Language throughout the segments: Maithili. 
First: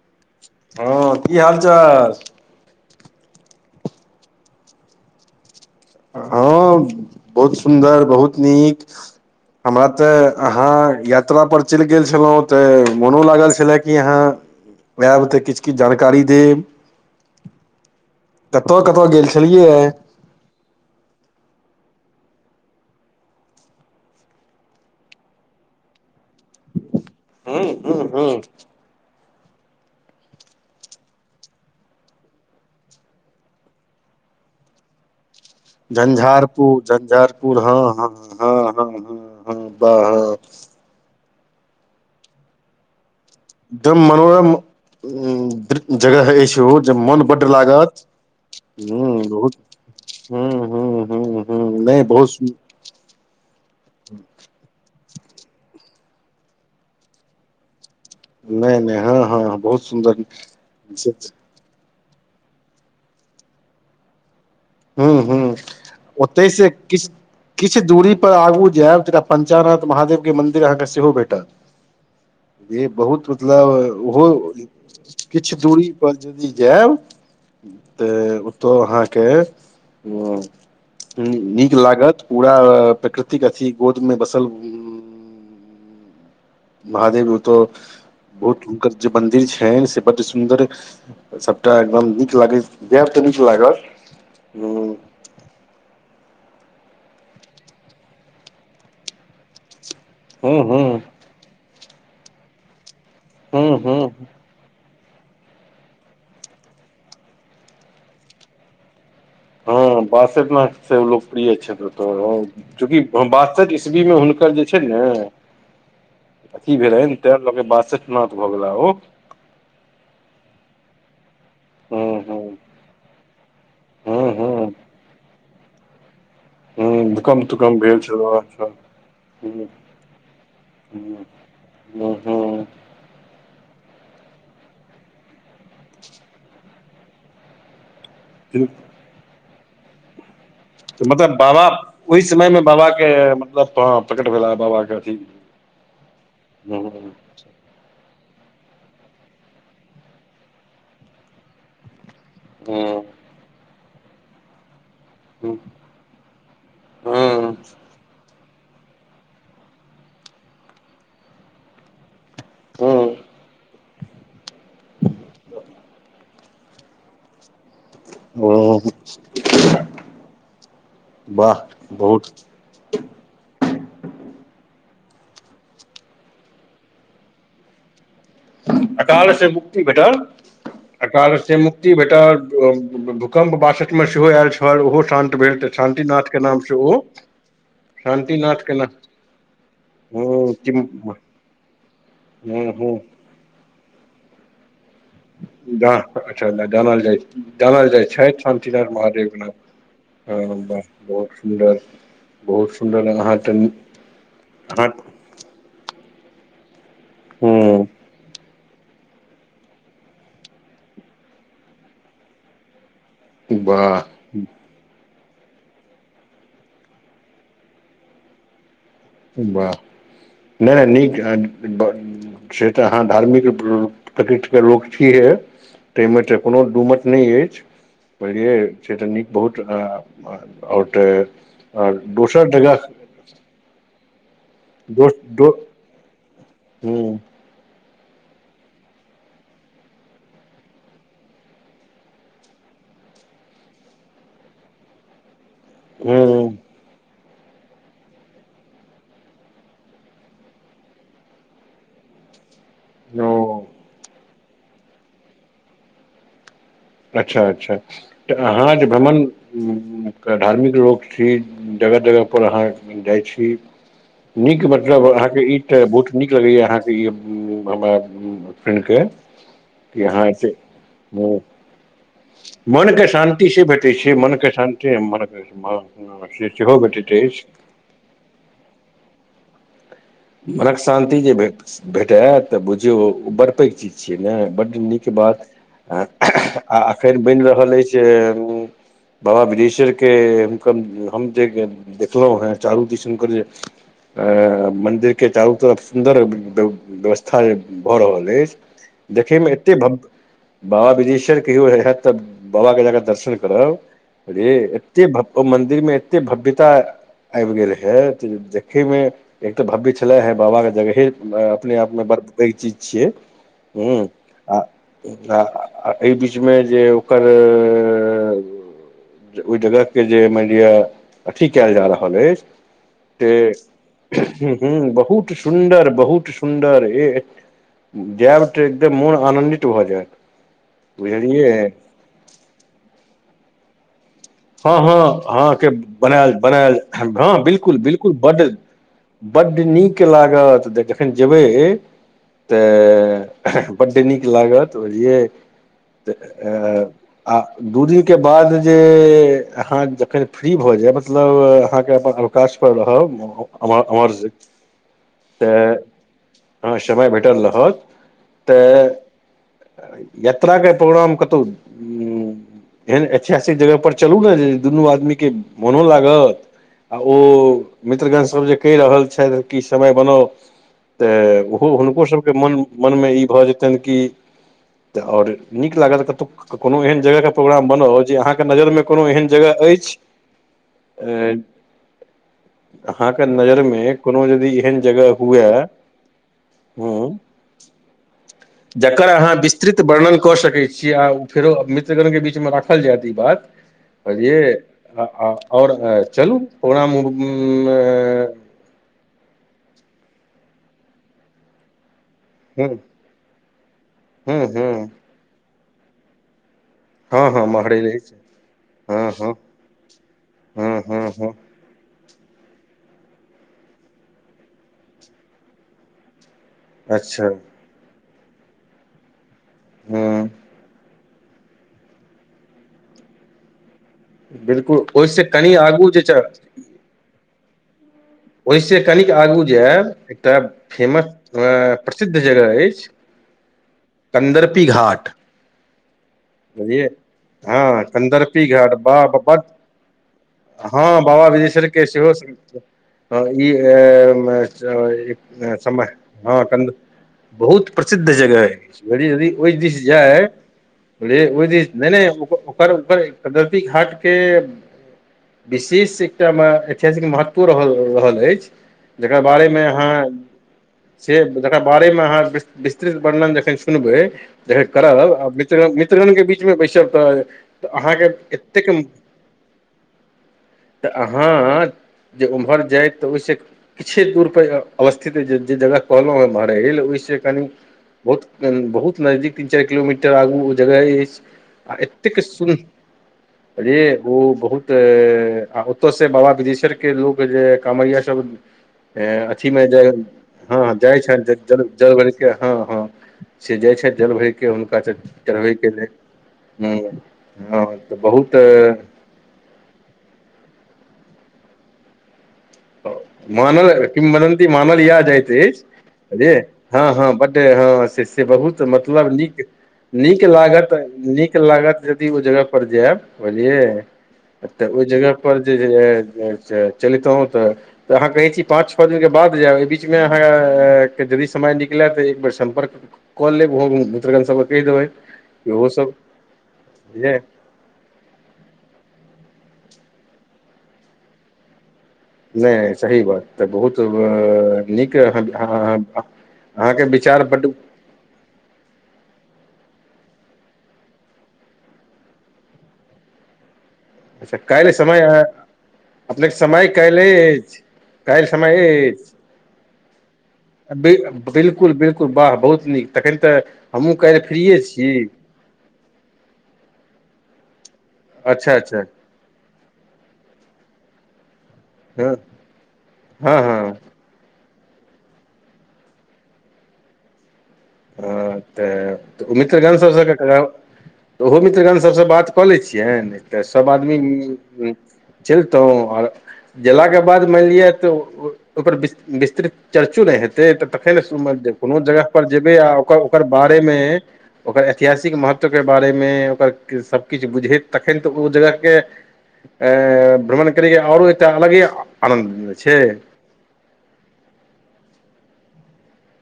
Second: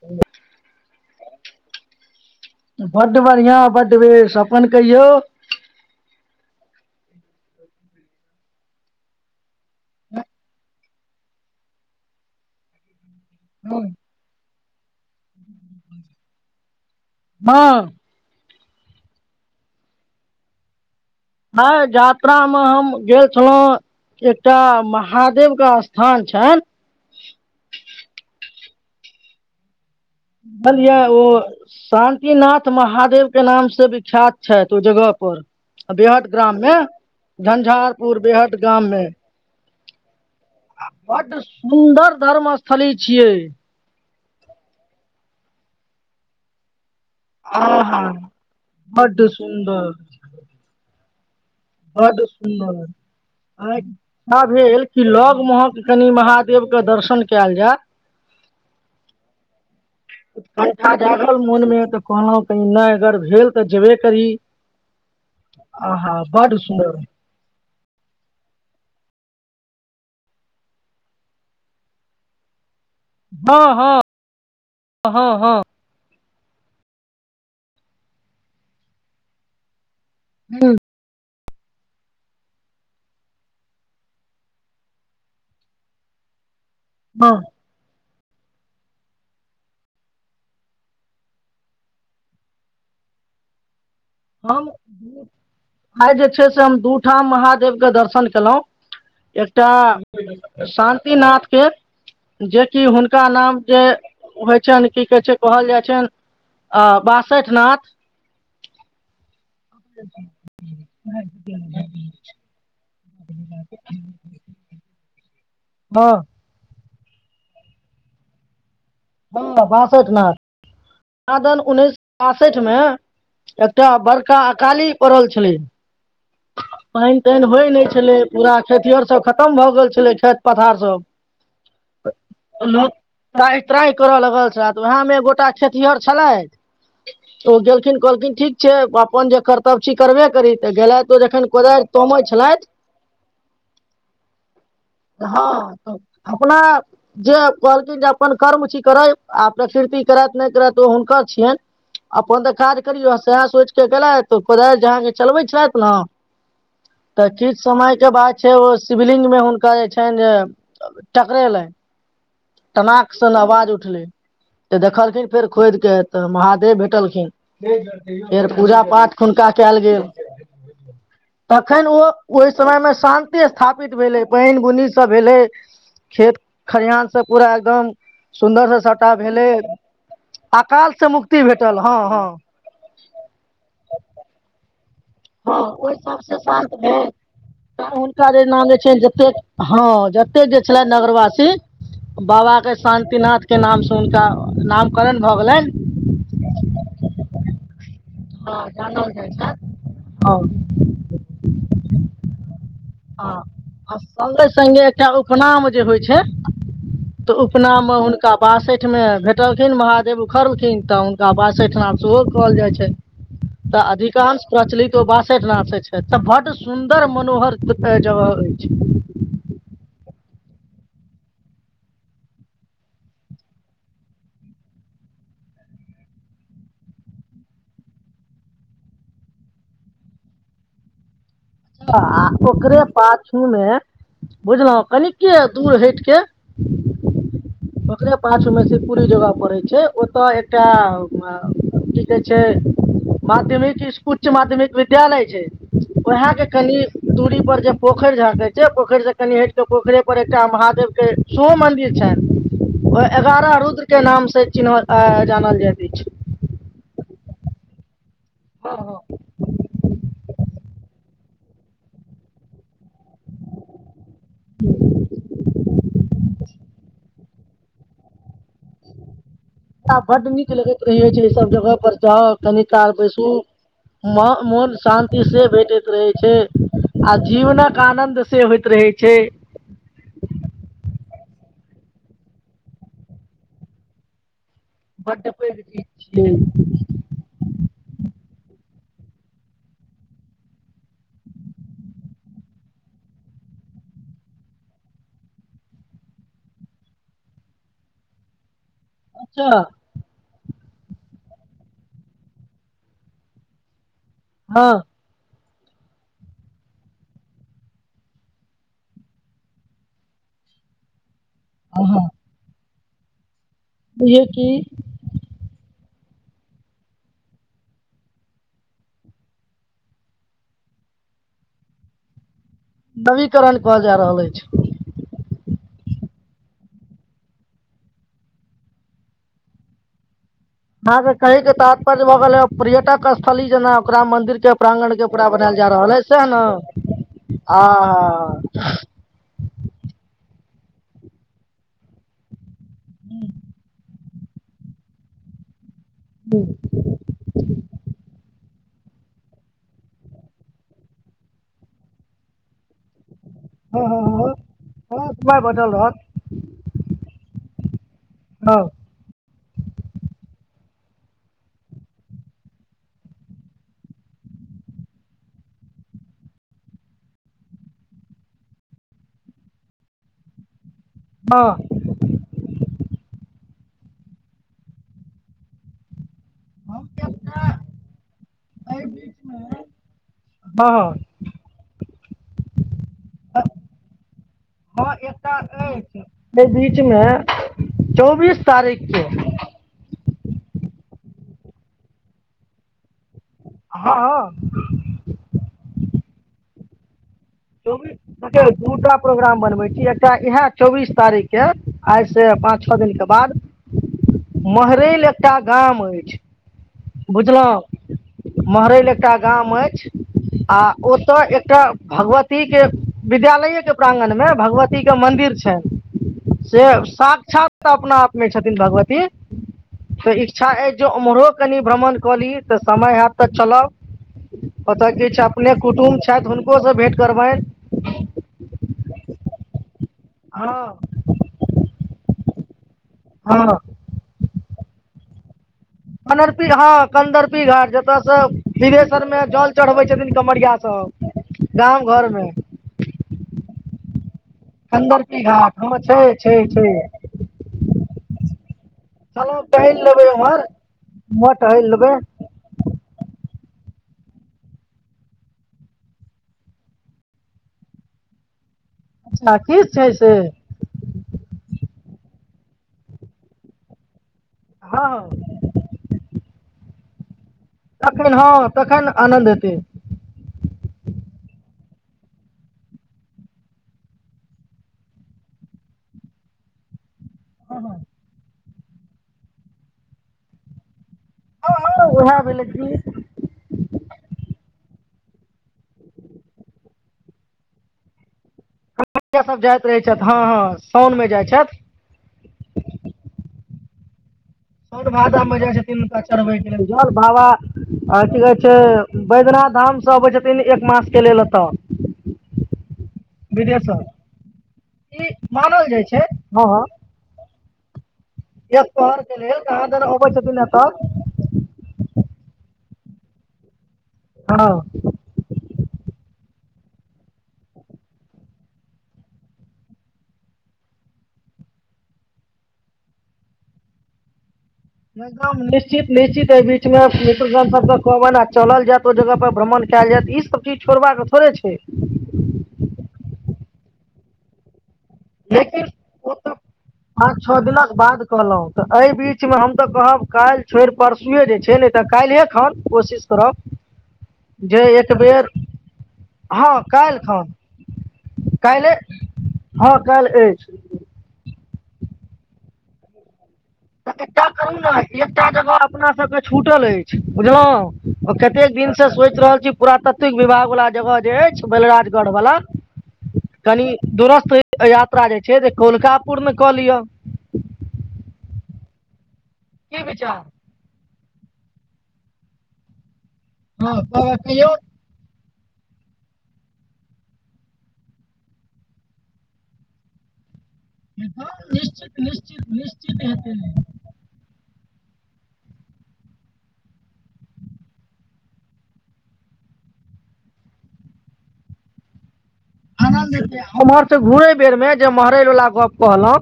ह [unintelligible] हँ कि हाल चाल? बड बढ़ियां बड बेस। अपन कहियो? अहो, बहुत सुन्दर बहुत निक। हमरा तऽ अहाँ यात्रा पर चेल गेल छेलो ओते मोनो लागल छेले हँ कि यहाँ, ऐब तऽ किछ-किछ जानकारी देब। हँ कतअ-कतअ गेल छेलिये ये? हइ यात्रा मऽ हम गेल छेलो एकटा महादेव कऽ स्थान छैन हूम्ह हूँ-हूँ। भलिया ओ शांतिनाथ महादेव के नाम से बिख्यात छैत ओ जगह पर। बेहट ग्राम मे झंझारपुर झंझारपुर झंझारपुर बेहट हँ-हँ-हँ-हँ-हँ हँ बाह हँ। आ बड सुन्दर धर्म स्थली छियै। एकदम मनोरम जगह [unintelligible] ओ जे मन बड्ड आ हा लागत हू बड्ड बहुत सुन्दर हू-हू-हू बड सुन्दर आ इच्छा भेल कि लग महक कनि महादेवके दर्शन केल जाय। नहि नहि हँ-हँ बहुत सुन्दर कंठा जागल मोनमे तऽ कहलहु कनी नहि अगर भेल तऽ जेबे करी। हू-हू आहा बड्ड ओतहिसँ सुन्दर किछ किछ दूरी पर आगू जेब तरा पञ्चानाथ महादेव के मन्दिर अहाँके सेहो भेटत। जे बहुत मतलब हँ हँ ओहो हँ किछ हँ दूरी पंचयदि जायब तऽ ओतौ अहाँके हँ ह हुँ नीक लागत पूरा प्रकृतिक अथी गोद मे बसल हुँ महादेव हँ ओ तऽ बहुत हुनकर जे मन्दिर छैन से बड्ड सुन्दर सभटा एकदम नीक लागैत जैब तऽ नीक लागत। हम हूँ [unintelligible] आइ जे छै से हम दू ठाम महादेवके दर्शन केलहुँ एकटा [unintelligible] हूँ शान्तिनाथके जेकि हुनका नाम हूँ जे हूँ होइ छनि की कहै छै कहल जाइ छनि अ बासैठ नाथ हँ बसटनाथ से लोकप्रिय छैेत्र त चूँकि अ वासठ ईस्वीमे हुनकर जे छै ने हँ अथी भेले ते लऽ के बासठ नथ भऽ गेला ओ। हँ बासठ नाथ कहादैन उन्नैस हूँ सए हूँ बासठ मे एकटा हूँ बड़का हूँ अकाली पड़ल छलै। हूँ पैन तैन भूकम्प होइ तूकम्प नहि भेल छलै पूरा अच्छा खेत आरसभ खतम भऽ हूँ गेल छलै खेत पथार सभ हूँ-हूँ त्राइ त्राइ करय लगल छले तऽ उएहमे गोटा खेती आर छलथि। ओ गेलखिन कहलखिन ठीक हूँ छै अपन जे कर्तव्य छी करबे करी तेय त मतलब बाबा ओहि समयमे बाबाके मतलब प्रकट भेला बाबाके अथी हँ अपना हूँ जऽ कहलखिन जे अपन कर्म छी करै आ प्रकृति करैथ नहि करैथ ओ हुनकर छियेन। अपन तऽ काज हूँ करियौ सेह सोचि कऽ गेलैथ कोदाइर जे अहाँके चलबै हूँ छलैथ नऽ तऽ हूँ किछ समय के बाद छै ओ शिवलिंग मे हुनका जे छनि जे। टकरैलन टनाक हूँ सऽ नऽ आवाज उठलै तऽ देखलखिन फेर खोद के तऽ महादेव भेटलखिन फेर ओ पूजा-पाठ हुनका कैल गेल वाह तखन ओ बहुत ओए समय में शान्ति स्थापित भेलै पइन बुनी सब भेलै खेत खलिहान सब पूरा एकदम सुन्दर स सबटा अकाल भेलै से मुक्ति भेटल अकाल से मुक्ति भेटल हँ हँ भूकम्प बासठ मे सेहो ऐल छल ओहो शान हँ भेट ओहि ‌छांटिनाथ सबसँ के शान्त नामसँ ओ भेल हुनका जे शान्तिनाथ नाम के जे छनि जतेक हँ जतेक हँ जे कि छलैन हँ नगरवासी बाबा के शान्तिनाथ के नाम से हुनका नाम जा अच्छा जानल जाए छैथ जानल जाइ छै हँ शन्तिनाथ जानल जाइ महादेव के नाम छथि हँ ह बाह बहुत सुन्दर बहुत सुन्दर अहाँ तऽ संगे-संगे अहाँ एकटा उपनाम जे होइ छै तऽ उपनाम मऽ हँ हुनका बासैठ मे भेटलखिन महादेव उखड़लखिन तऽ हुनका बासैठनाथ सेहो कहल जाइ छैन। तऽ वाह अधिकांश प्रचलित ओ बासठि नाथे ‌छै तऽ बड्ड सुंन्दर मनोहर जगह अइछ बाह नै नीक [unintelligible] से तऽ अहाँ धार्मिक प्रऽ प्रकृतिके लोक छिहे तैय मे तऽ कोनो दूमत नहि अएछ बुझलियै से तऽ नीक बहुत आ आ ओर तऽ आओर अ आ दोसर जगह ओकरे पाछूमे बुझलौ दोस कनिके दो दूर हैट केऽ हूँ ओकरे पाछु में शिवपुरी जगह पड़ै छै ओत अ की कहै छै माध्यमिक इस्कू उच्च माध्यमिक विद्यालय छैय उहै के हूँ कनि दूरी पर जे पोखरि-झाकैर छै पोखरि से कनि हट के पोखरे पर एकटा महादेव के सेहो मन्दिर छैन। ओ एगारह रुद्र के नाम से चिन्हल अ जानल जाइत अएछ अच्छा अच्छा तऽ अहाँ हँ जे हँ भ्रमण क धार्मिक लोक छी जगह-जगह पर अहाँ जाइ छी नीक मतलब अहाँके ई तऽ बहुत नीक लगैया अहाँके ई हम्म हमरा फ्रेंड के ताऽ कि अहाँ बडु नीक एते लगैत रहै छै एहि सब जगह पर जाउ कनि काल मनके बैसू शान्ति से भेटैत छै मनके मन शान्ति शांति मन से भेटैत रहै छै से सेहो भेटैत आ अछि जीवन क आनन्द से होइत रहै छै। मनक शान्ति जेे भेट भेटे तऽ बुझियौ ओ बड़ पैघ चीज छियै ने बड नीक बड्ड बात पैघ चीज आ छियै अखेन बनि रहल अइछ। बाबा बिदेश्वर के हुनकर हम जे देखलों हें चारू दिस हुनकर जे अऽ मन्दिर के चारू तरफ सुन्दर ब्य-व्यवस्था जे भऽ रहल अइछ देखैमे अच्छा एतेक भव्य बाबा बिदेश्वर कहियो हत तऽ बाबा के जाकऽ दर्शन करब रे हँ एते भव्य मन्दिरमें एते भव्यता आबि गेल है त देखे मे एक तऽ भव्य छै छलै हे बाबाके जगहे अपने हँ आपमे हँ बड़ पैघ चीज छियै ह जे कि आ आ एहि बीचमे जे ओकर रररर ओहि जगह के जे मानि लिअ अथी कयल जा रहल अछि। से नवीकरण होमय जा रहल अछि। ह बहुत सुन्दर बहुत सुन्दर ए जायब त एकदम मोन आनन्दित भऽ जायत। आहा के कहे के बुझलियै तात्पर्य भऽ गेल ह पर्यटक स्थली जेना ओकरा मंदिर के हँ प्रांगण के हँ पूरा आहाँ बनायल जा के रहल अइ सएह बनायल ने बनायल हँ आ बिलकुल बिलकुल बड बड्ड नीक लागत जे जखन जेबै तऽ बड नीक लागत बुझलिय तऽ अ आ दू दिन के बाद जे अ अहाँ जखन फ्री भऽ जाय मतलब अहाँके अपन अवकाश पर रहब [unintelligible] हम हँ हँ हमर से हँ हँ समय बचल तऽ रहत हँ समय भेटल रहत हँ तऽ यात्रा के प्रोग्राम कतहु एहन ऐतिहासिक जगह पर चलू ने जे दुनू आदमी के मोनो लागत आ ओ मित्रगणसभ जे कहि रहल छथि कि समय बनाउ तऽ हँ ओहो हुनको सब मन मनमे ई भऽ जेतनि कि त आओर नीक लागत कतौ हँ कोनो एहन जगह के प्रोग्राम बनाउ जे अहाँके नजर मे कोनो एहन जगह अछि हँ [unintelligible] एन [unintelligible] नजरिमे कोनो यदि एहन हँ जगह एकटा हुए अछि एहि बीचमे हँ चौबीस तारीखके जकर अहाँ विस्तृत वर्णन कऽ सकैत छी आ फेरो मित्रगण के बीच मे राखल जायत ई बात हँ कहिय हँ आ ओर चलू प्रोाम चौबीस देखौ दू टा प्रोग्राम बनबैत छी एकटा इएह चौबीस तारीख के आइसँ पाँच हूँ छओ दिनके बाद हूँ महरैल एकटा गाम अछि। हँ-हँ बुझलहुँ महरैल रहै छै। महरैल हँ एकटा हँ गाम अछि आ हँ हँ हँ ओतय एकटा भगवत के विद्यालये के प्रांगण मे भगवती के मंन्दिर छ। से अच्छा साक्षात अपना आपमे छथिन भगवती तऽ हँ इच्छा अछि जे उम्हरो कनि भ्रमण कऽ ली तऽ समय हत तऽ चलब। बिलकुल ओतय किछु ओहिसँ कनि अपने आगू कुटुम जे छै छथि हुनको से भेँट करबनि ओहिसँ कनिक आगू जायब एकटा हँ फेमस अ प्रसिद्ध जगह अछि। हँ कन्दरपी घाट कदरपी ह बुझलियै कदरपी घाट हँ जत से कन्दर्पी घाट बाह सिंघेशसर में बड जल चढ़बै छथिन कमरिया हँ सब बाबा बिदेश्वरके गाम सेहो घरमे ई [unintelligible] हँ इ मे कन्दर्पी घाट हे। हँ समय छै छै हँ छै कंद बहुत प्रसिद्ध जगह है घड़ी यदि चलब ओहि टहलि दिस लेबै जाय उम्हर रे उम्हर ओहि टहलि दिन नै लेबै नो ओकर ओकर गलती घाट के विशेष एकटा मे ऐतिहासिक महत्व रहल रहल अछि। जकर अच्छा बारेमे ठीक छै अहाँ से से जकर बारेमे अहाँ विस विस्तृत वर्णन जखैन सुनबै जखैन हँ करब आ त मित्रगण के बीचमे बैसब तऽ तऽ अहाँके तखन हँ एतेक तखन आनन्द हेतै तऽ अहाँ जे उमहर जाय तऽ ओहिसे किछे दूर पर अवस्थित जे जगह कहलहुँ एमहर अइ ओहिसं कनी बहुत बहुत नजदीक तीन चारि किलोमीटर आगू ओ जगह अछि। हँ आ हँ उएह एतेक भेलै सुन कि रे ओ बहुत ओतऽ से बाबा बिदेश्वर के लोक जे कामरिया सब कन्हैया सब जाइत अथीमे रहै जे छथि हँ हँ जाय साउनमे छै जाइ छथि जल जल भरिके हँ हँ से जाइ छथि जल भरिके हुनका त मे जाइ छथिन हुनका चढ़बै के लेल जल बाबा हँ तऽ आ की कहै छै बहुत बैद्यनाथ धामसँ अबै छथिन एक मास के लेल एतऽ विदेशसँ मानल किंवदन्ती मानल यैह ई जाइत अछि, मानल जाइ छै बुझलियै हँ हँ बड के हँ से बहुत एक मतलब कहरके लेल नीक कहाँ दन अबै नीक छथिन लागत एतऽ नीक नीक लागत यदि ओ जगह पर जायब बुझलियै हँ तऽ ओहि जगह पर जे चलितहुं तऽ तऽ अहाँ कहै छी पाँच छओ दिनके बाद जायब एहि बीचमे अहाँके यदि समय निकले तऽ एक बेेर सम्पर्क क लेब भोर मे [unintelligible] ित्रकान सबत [unintelligible] निश्चित निश्चित है बीच मे [unintelligible] मश्र बुझलियै सब कहबनि आब चलल जायत ओहि जगह पर भ्रमण कयल जायत, ईसभ चीज छोड़बाक थोड़े छै। नै सही बात तऽ बहुत ओहिमे नीके, लेकिन ओ तऽ अहाँके पाँच विचार छओ बड दिनक बाद कहलहुँ तऽ एहि बीचमे हम तऽ कहब काल्हि छोड़ि परसुए जे छै ने तऽ काल्हिए खन कोशिश करब अच्छा जे काल्हि एक समय बेर अपनेके हँ समय काल्हि खन, अछि काल्हि समय हँ काल्हि अछि। ब बिलकुल बिलकुल वाह बहुत नीक तखन तऽ हमहूँ तऽ काल्हि एकटा करू फ्रिये ने छी। एकटा जगह अपना सबके छूटल अछि, बुझलहुँ कतेक अच्छा दिन अच्छा से सोचि रहल छी पुरातात्विक विभाग वला जगह जे अछि बलराजगढ़ हँ बला हँ हँ कनि दुरस्त यात्रा जे छै से कौलका पुर्ण क लिअ। हँ त मित्रगन की सबसे विचार कराउ। ओहो मित्रगण सभसे बात क लै छियैनि त सभ हँ आदमी उं उं कहियौ उं चलितहुं आर गेलाके बाद मानि लिअ त ओ ओकर विस विस्तृत चर्चो ने हेतै त तखनि हँ सुमद्य कोनो निश्चित जगह पर निश्चित जेबै आ ओकर निश्चित ओकर हेतै बारेमे ओकर ऐतिहासिक महत्वके बारेमे ओकर सब किछु बुझैत तखन त ओ जगहके ऐं भ्रमण करैके आरो एकटा अलगे आनन्द छै आनंद छै आ उम्हर स घूरै बेर मे जे महरैल वला गप कहलौं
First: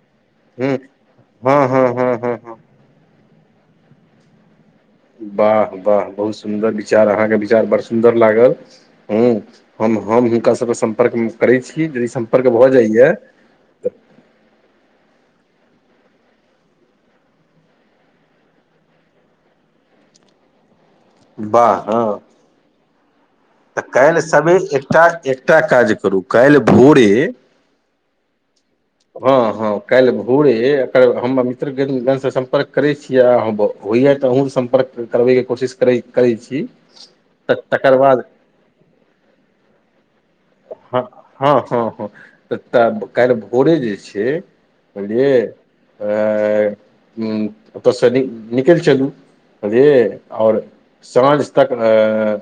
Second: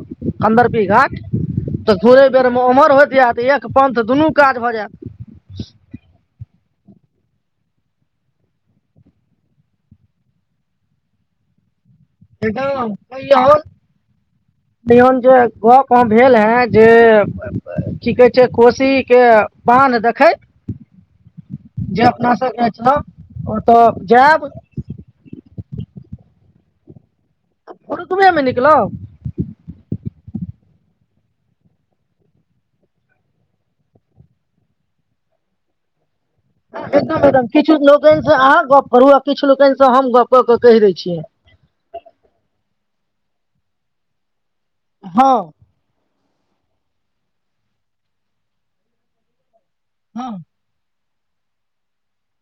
हँ कंदर्पी घाट हँ हँ त हँ घुरै हँ हँ बेरमे उम्हर होइत आएब, एक पंथ दुनू काज भ जाएत। वाह वाह बहुत सुन्दर विचार, अहाँके विचार बड सुन्दर लागल। हुं हम हम हिनका सभके सम्पर्क मे करै छी जे सभ ह त आ [unintelligible] कहियौन जे गप भेल हेँ जे की कहै छै कोशीके बान्ह देखैत वाह जे अपना सबके छौ। त काल्हि सबेर एकटा एकटा काज करू काल्हि भोरे। भोरुकबेमे निकलब। हँ हँ काल्हि भोरे एकर हम मित्रगण गण सं सम्पर्क करै छियै आ भो। होइया त अहुंसँ सम्पर्क करबैके कोशिश करै करै छी। एकदम एकदम किछु तकर बाद लोकनि सं अहाँ गप करू आ किछु लोकनि सं हम गप क क कहि दै हँ छियैन। हँ हँ हँ त त काल्हि भोरे जे छै हँ बुझलियै। अ हुं ओत सँ निकेल निकलि चलू। बुझलिअइ हँ आओर साँझ तक अ अ।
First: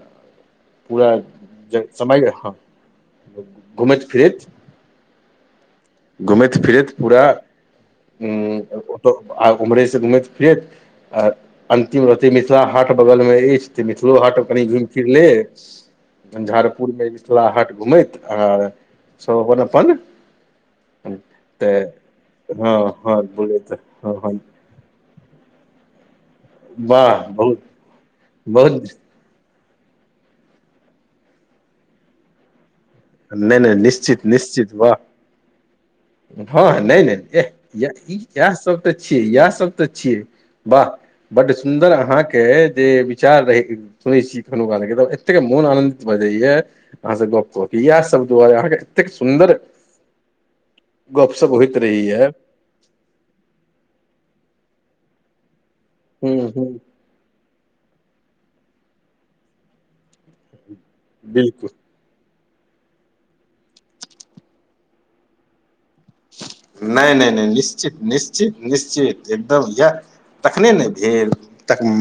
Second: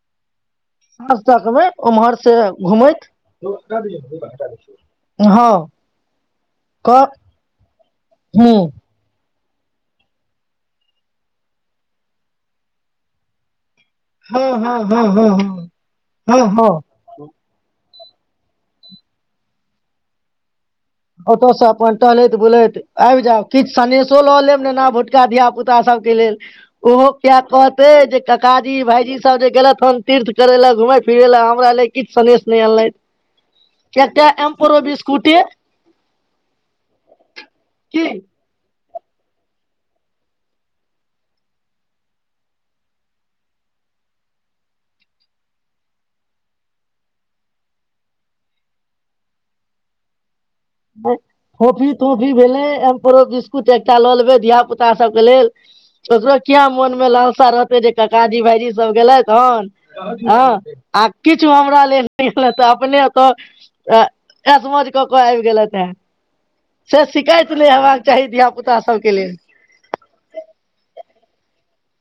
सांझ तक एबै उम्हर सं घुमैत घुमैत हँ। घूमैत फिरैत पूरा। हुं। आ उम्हरे से घुमैत फिरैत आ अंतिम रहतै मिथिला हाट बगलमे अछि। त मिथिलो हँ हाट कनि हँ घुमि हँ फिर हँ लेब हँ हँ हँ झंझारपुर मे। मिथिला हाट घुमैत आर सब अपन अपन। ओत सँ तऽ अपन टहलैत बुलैत हँ हँ आबि जाउ बोले किछु तऽ हँ सनेेशो हँ ल लेब नेना भुट। का धियापुता सबके लेल ओहो वाह किए बहुत कहतै जे ककाजी बहुत भाईजी सब जे गेलथि हन। तीर्थ करै ले घुमै फिरै ले हमरा ले किछु सनेेश नै अनलैन। नहि नहि निश्चित किएकटा एम्प्रो बिस्कुटे। हं हं नहि ने की इएह सब त छियै इएह सब त छियै वाह। बड्ड सुन्दर अहाँके जे विचार रहै। सुनै छी कखन कालके त एतेक मोन आनंन्दित भ जाइया। अहाँ से गप क के इएह सभ दुआरे अहाँके कतेक सुन्दर। गपशप होइत फोंफी रहैया तोंफी भेलै। एम्प्रो बिस्कुट एकटा ल लेबै धिया पूता सब के लेल ओकरो हूँ किया हूँ मोन मे लालसा रहत। जे ककाजी भाईजी सब गेलथि हन हं आ किछु बिल्कुल हमरा लेल। नै अनलथिए अपने त ऐश मौज क क आबि गेलथै हे। से नहि नहि नहि शिकायत नै हेबाक चाही धिया पूता सबके लेल। तब यैह तखने ने भेल तम।